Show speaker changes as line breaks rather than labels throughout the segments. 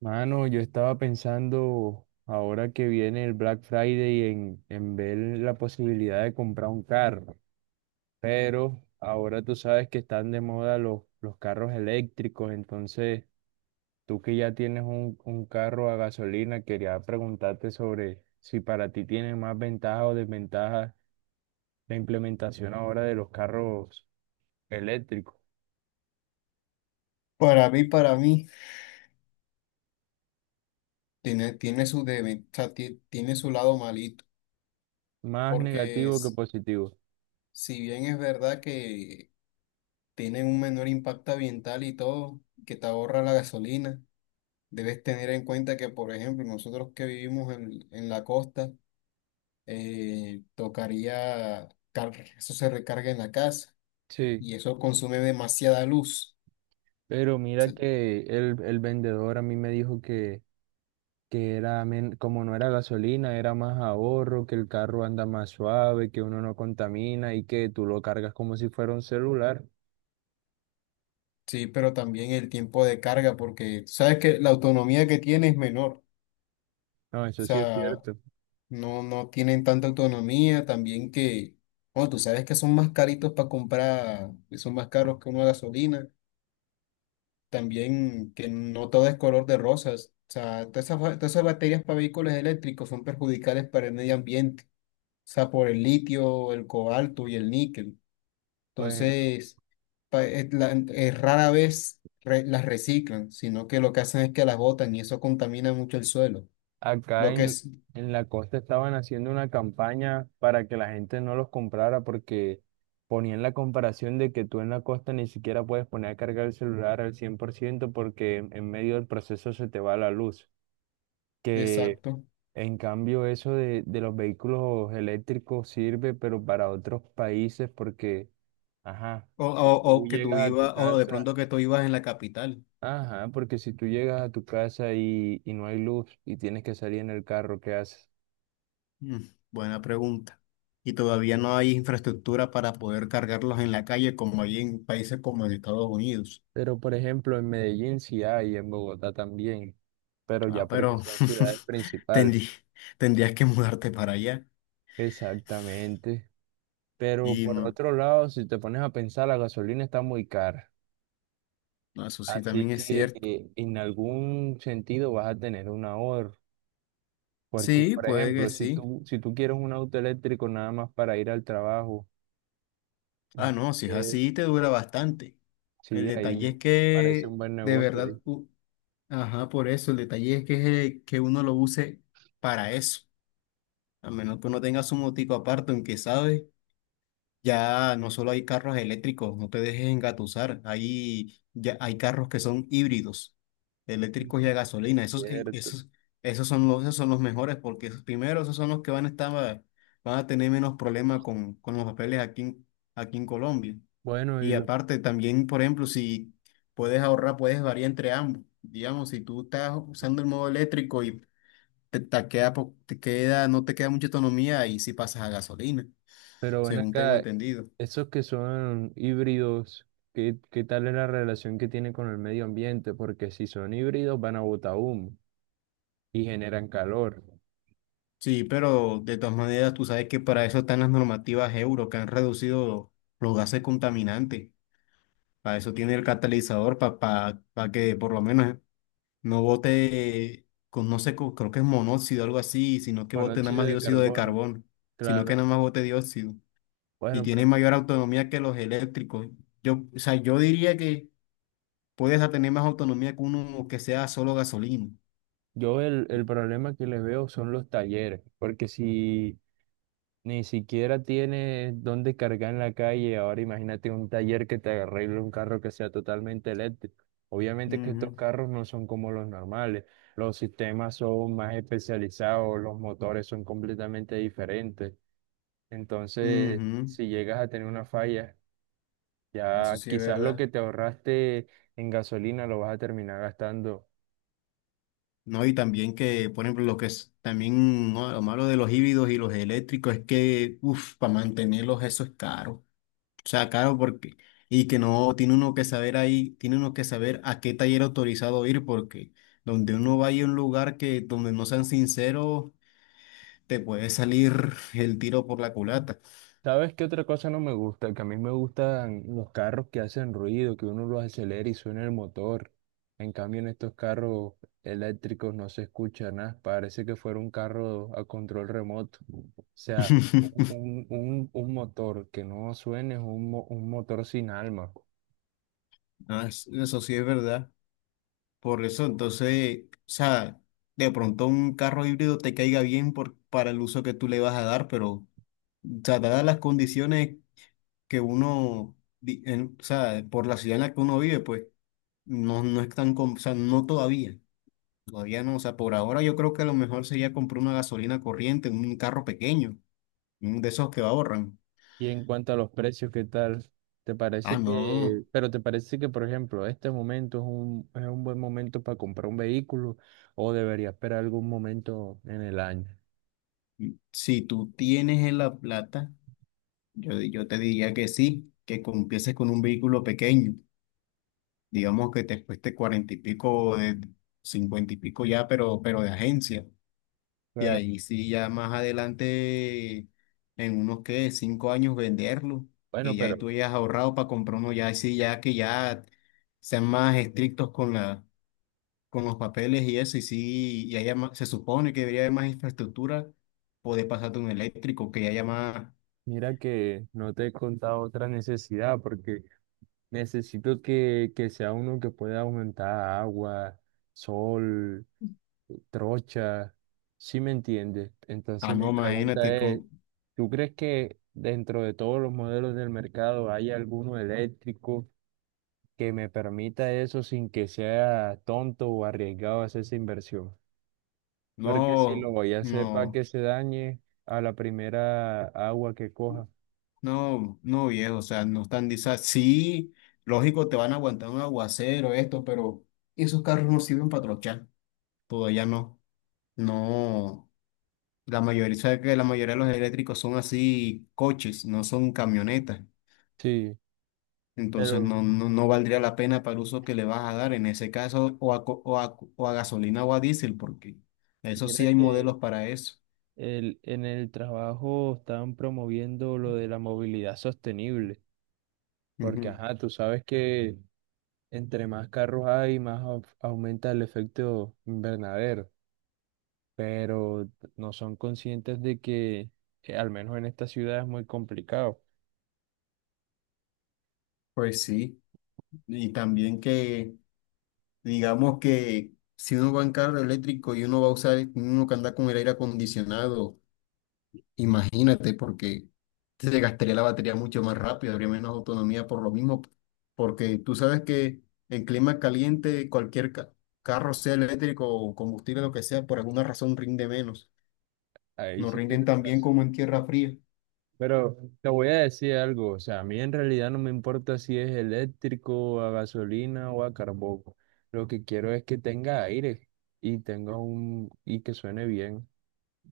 Mano, yo estaba pensando ahora que viene el Black Friday en ver la posibilidad de comprar un carro, pero ahora tú sabes que están de moda los carros eléctricos, entonces tú que ya tienes un carro a gasolina, quería preguntarte sobre si para ti tiene más ventajas o desventajas la implementación ahora de los carros eléctricos,
Para mí, tiene su o sea, tiene su lado malito,
más
porque
negativo que positivo.
si bien es verdad que tienen un menor impacto ambiental y todo, que te ahorra la gasolina, debes tener en cuenta que, por ejemplo, nosotros que vivimos en la costa, tocaría, eso se recarga en la casa
Sí,
y eso consume demasiada luz.
pero mira
Se-
que el vendedor a mí me dijo que que era, como no era gasolina, era más ahorro, que el carro anda más suave, que uno no contamina y que tú lo cargas como si fuera un celular.
Sí, pero también el tiempo de carga, porque sabes que la autonomía que tiene es menor.
No,
O
eso sí es
sea,
cierto.
no tienen tanta autonomía, también que, bueno, tú sabes que son más caritos para comprar, que son más caros que una gasolina, también que no todo es color de rosas, o sea, todas esas baterías para vehículos eléctricos son perjudiciales para el medio ambiente, o sea, por el litio, el cobalto y el níquel.
Bueno,
Entonces, es rara vez las reciclan, sino que lo que hacen es que las botan y eso contamina mucho el suelo.
acá
Lo que
en,
es,
en la costa estaban haciendo una campaña para que la gente no los comprara porque ponían la comparación de que tú en la costa ni siquiera puedes poner a cargar el celular al 100% porque en medio del proceso se te va la luz. Que
exacto.
En cambio, eso de los vehículos eléctricos sirve, pero para otros países, porque, ajá,
O, o,
si tú
o que tú
llegas a tu
ibas, o de
casa,
pronto que tú ibas en la capital.
ajá, porque si tú llegas a tu casa y no hay luz y tienes que salir en el carro, ¿qué haces?
Mm, buena pregunta. Y todavía no hay infraestructura para poder cargarlos en la calle como hay en países como en Estados Unidos.
Pero, por ejemplo, en Medellín sí hay, en Bogotá también, pero ya
Ah,
porque
pero
son ciudades principales.
tendrí- tendrías que mudarte para allá.
Exactamente. Pero
Y
por
no,
otro lado, si te pones a pensar, la gasolina está muy cara.
no, eso sí
Así
también es
que
cierto.
en algún sentido vas a tener un ahorro. Porque,
Sí,
por
puede que
ejemplo,
sí.
si tú quieres un auto eléctrico nada más para ir al trabajo,
Ah, no, si es
entonces,
así, te dura bastante. El
sí, ahí
detalle
me
es
parece
que,
un buen
de
negocio,
verdad,
¿viste?
ajá, por eso, el detalle es que uno lo use para eso. A menos que uno tenga su motico aparte, aunque sabes, ya no solo hay carros eléctricos, no te dejes engatusar, ya hay carros que son híbridos, eléctricos y
Ujú.
a gasolina,
Cierto.
esos son los mejores, porque primero esos son los que van a tener menos problemas con, los papeles aquí, aquí en Colombia.
Bueno, y
Y
lo-
aparte también, por ejemplo, si puedes ahorrar, puedes variar entre ambos. Digamos, si tú estás usando el modo eléctrico y te queda, po- te queda, no te queda mucha autonomía y si pasas a gasolina,
pero ven
según tengo
acá,
entendido.
esos que son híbridos, ¿ qué tal es la relación que tienen con el medio ambiente? Porque si son híbridos van a botar humo y generan calor,
Sí, pero de todas maneras tú sabes que para eso están las normativas euro que han reducido los gases contaminantes. Para eso tiene el catalizador, para que por lo menos no bote con, no sé, creo que es monóxido o algo así, sino que bote nada
monóxido
más
de
dióxido de
carbono,
carbono, sino
claro.
que nada más bote dióxido. Y
Bueno,
tiene
pero
mayor autonomía que los eléctricos. Yo, o sea, yo diría que puedes a tener más autonomía que uno que sea solo gasolina.
yo el problema que les veo son los talleres. Porque si Ni siquiera tienes dónde cargar en la calle. Ahora imagínate un taller que te arregle un carro que sea totalmente eléctrico. Obviamente que estos
Ujú,
carros no son como los normales. Los sistemas son más especializados, los motores son completamente diferentes. Entonces,
ujú.
si llegas a tener una falla,
Eso
ya
sí es
quizás lo
verdad.
que te ahorraste en gasolina lo vas a terminar gastando.
No, y también que, por ejemplo, lo que es también, ¿no? Lo malo de los híbridos y los eléctricos es que, uff, para mantenerlos eso es caro. O sea, caro porque, y que no, tiene uno que saber ahí, tiene uno que saber a qué taller autorizado ir porque donde uno vaya a un lugar que, donde no sean sinceros, te puede salir el tiro por la culata.
¿Sabes qué otra cosa no me gusta? Que a mí me gustan los carros que hacen ruido, que uno los acelera y suena el motor. En cambio, en estos carros eléctricos no se escucha nada. Parece que fuera un carro a control remoto. O sea, un motor que no suene es un motor sin alma.
Ah, eso sí es verdad. Por eso, entonces, o sea, de pronto un carro híbrido te caiga bien por, para el uso que tú le vas a dar, pero, o sea, dadas las condiciones que uno, o sea, por la ciudad en la que uno vive, pues, no, no es tan, o sea, no todavía, todavía no, o sea, por ahora yo creo que lo mejor sería comprar una gasolina corriente, un carro pequeño, un de esos que ahorran.
Y en cuanto a los precios, ¿qué tal? ¿Te
Ah,
parece
no,
que, Pero te parece que, por ejemplo, este momento es es un buen momento para comprar un vehículo o debería esperar algún momento en el año?
si tú tienes la plata, yo te diría que sí, que empieces con un vehículo pequeño digamos que te cueste cuarenta y pico, de cincuenta y pico ya, pero de agencia. Y
Claro.
ahí sí, ya más adelante, en unos que 5 años venderlo, que
Bueno,
ya
pero
tú hayas ahorrado para comprar uno, ya sí, ya que ya sean más estrictos con la, con los papeles y eso, y sí, y se supone que debería haber más infraestructura, poder pasarte un eléctrico, que haya más,
mira que no te he contado otra necesidad, porque necesito que sea uno que pueda aumentar agua, sol, trocha, ¿sí me entiendes?
ah,
Entonces mi
no,
pregunta
imagínate,
es,
con,
¿tú crees que dentro de todos los modelos del mercado hay alguno eléctrico que me permita eso sin que sea tonto o arriesgado hacer esa inversión? Porque si lo
no,
voy a hacer para
no.
que se dañe a la primera agua que coja.
No, no viejo, o sea, no están, sí, lógico, te van a aguantar un aguacero, esto, pero esos carros no sirven para trochar, todavía no, no, la mayoría, sabes que la mayoría de los eléctricos son así coches, no son camionetas,
Sí,
entonces
pero
no, no, no valdría la pena para el uso que le vas a dar en ese caso, o a gasolina o a diésel, porque eso
mira
sí hay
que
modelos para eso.
en el trabajo están promoviendo lo de la movilidad sostenible, porque
Ujú.
ajá, tú sabes que entre más carros hay, aumenta el efecto invernadero, pero no son conscientes de que, al menos en esta ciudad, es muy complicado.
Pues sí, y también que... Digamos que si uno va en carro eléctrico y uno va a usar, uno que anda con el aire acondicionado, imagínate, porque se gastaría la batería mucho más rápido, habría menos autonomía por lo mismo, porque tú sabes que en clima caliente cualquier carro, sea eléctrico o combustible, lo que sea, por alguna razón rinde menos.
Ahí
No
sí
rinden
tienes
tan bien como
razón.
en tierra fría
Pero te voy a decir algo, o sea, a mí en realidad no me importa si es eléctrico, a gasolina o a carbón. Lo que quiero es que tenga aire y tenga un y que suene bien.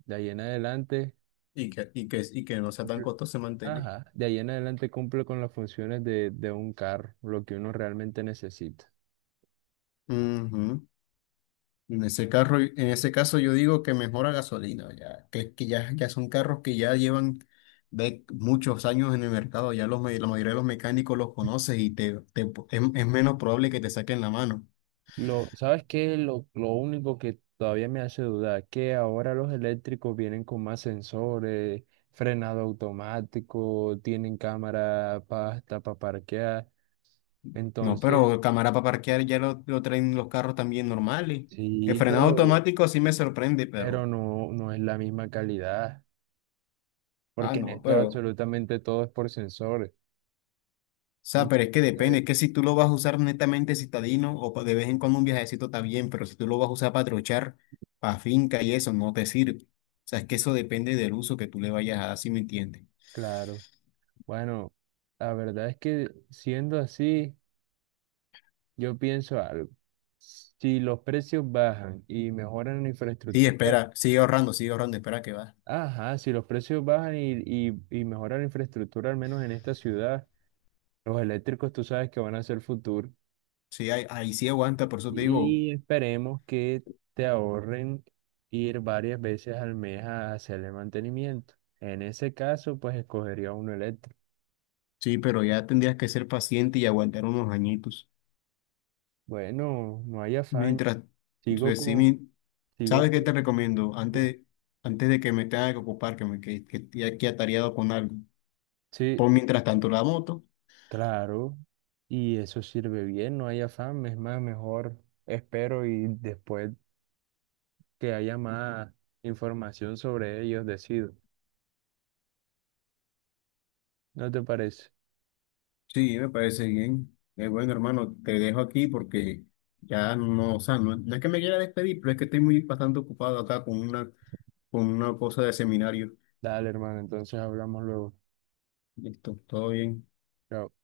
De ahí en adelante,
y que, y que, y que no sea tan
cumple-
costoso mantener.
ajá, de ahí en adelante cumple con las funciones de un carro, lo que uno realmente necesita.
Ujú. En ese carro, en ese caso yo digo que mejora gasolina, ya, ya son carros que ya llevan de muchos años en el mercado, ya la mayoría de los mecánicos los conoces y es menos probable que te saquen la mano.
¿Sabes qué? Lo único que todavía me hace dudar, que ahora los eléctricos vienen con más sensores, frenado automático, tienen cámara para hasta para parquear.
No,
Entonces,
pero cámara para parquear ya lo traen los carros también normales. El
sí,
frenado
pero,
automático sí me sorprende, pero...
no es la misma calidad,
Ah,
porque en
no,
esto
pero...
absolutamente todo es por sensores.
O sea, pero es que depende,
Entonces,
es que si tú lo vas a usar netamente citadino o de vez en cuando un viajecito está bien, pero si tú lo vas a usar para trochar, para finca y eso, no te sirve. O sea, es que eso depende del uso que tú le vayas a dar, si me entiendes.
claro, bueno, la verdad es que siendo así, yo pienso algo. Si los precios bajan y mejoran la
Sí,
infraestructura,
espera, sigue ahorrando, espera que va.
ajá, si los precios bajan y mejora la infraestructura, al menos en esta ciudad, los eléctricos tú sabes que van a ser futuro.
Sí, ahí, ahí sí aguanta, por eso te digo,
Y esperemos que te ahorren ir varias veces al mes a hacerle mantenimiento. En ese caso, pues escogería uno eléctrico.
sí, pero ya tendrías que ser paciente y aguantar unos añitos.
Bueno, no hay afán.
Mientras,
Sigo
pues,
con,
sí,
sigo
¿sabes qué te
con.
recomiendo?
Bien.
Antes, antes de que me tenga que ocupar, que me que, esté aquí atareado con algo,
Sí,
pon mientras tanto la moto.
claro. Y eso sirve bien, no hay afán. Es más, mejor espero y después que haya más información sobre ellos, decido. ¿No te parece?
Sí, me parece bien. Bueno, hermano, te dejo aquí porque ya no, o sea, no, no es que me quiera despedir, pero es que estoy muy bastante ocupado acá con una, cosa de seminario.
Dale, hermano, entonces hablamos luego.
Listo, todo bien.
Chao.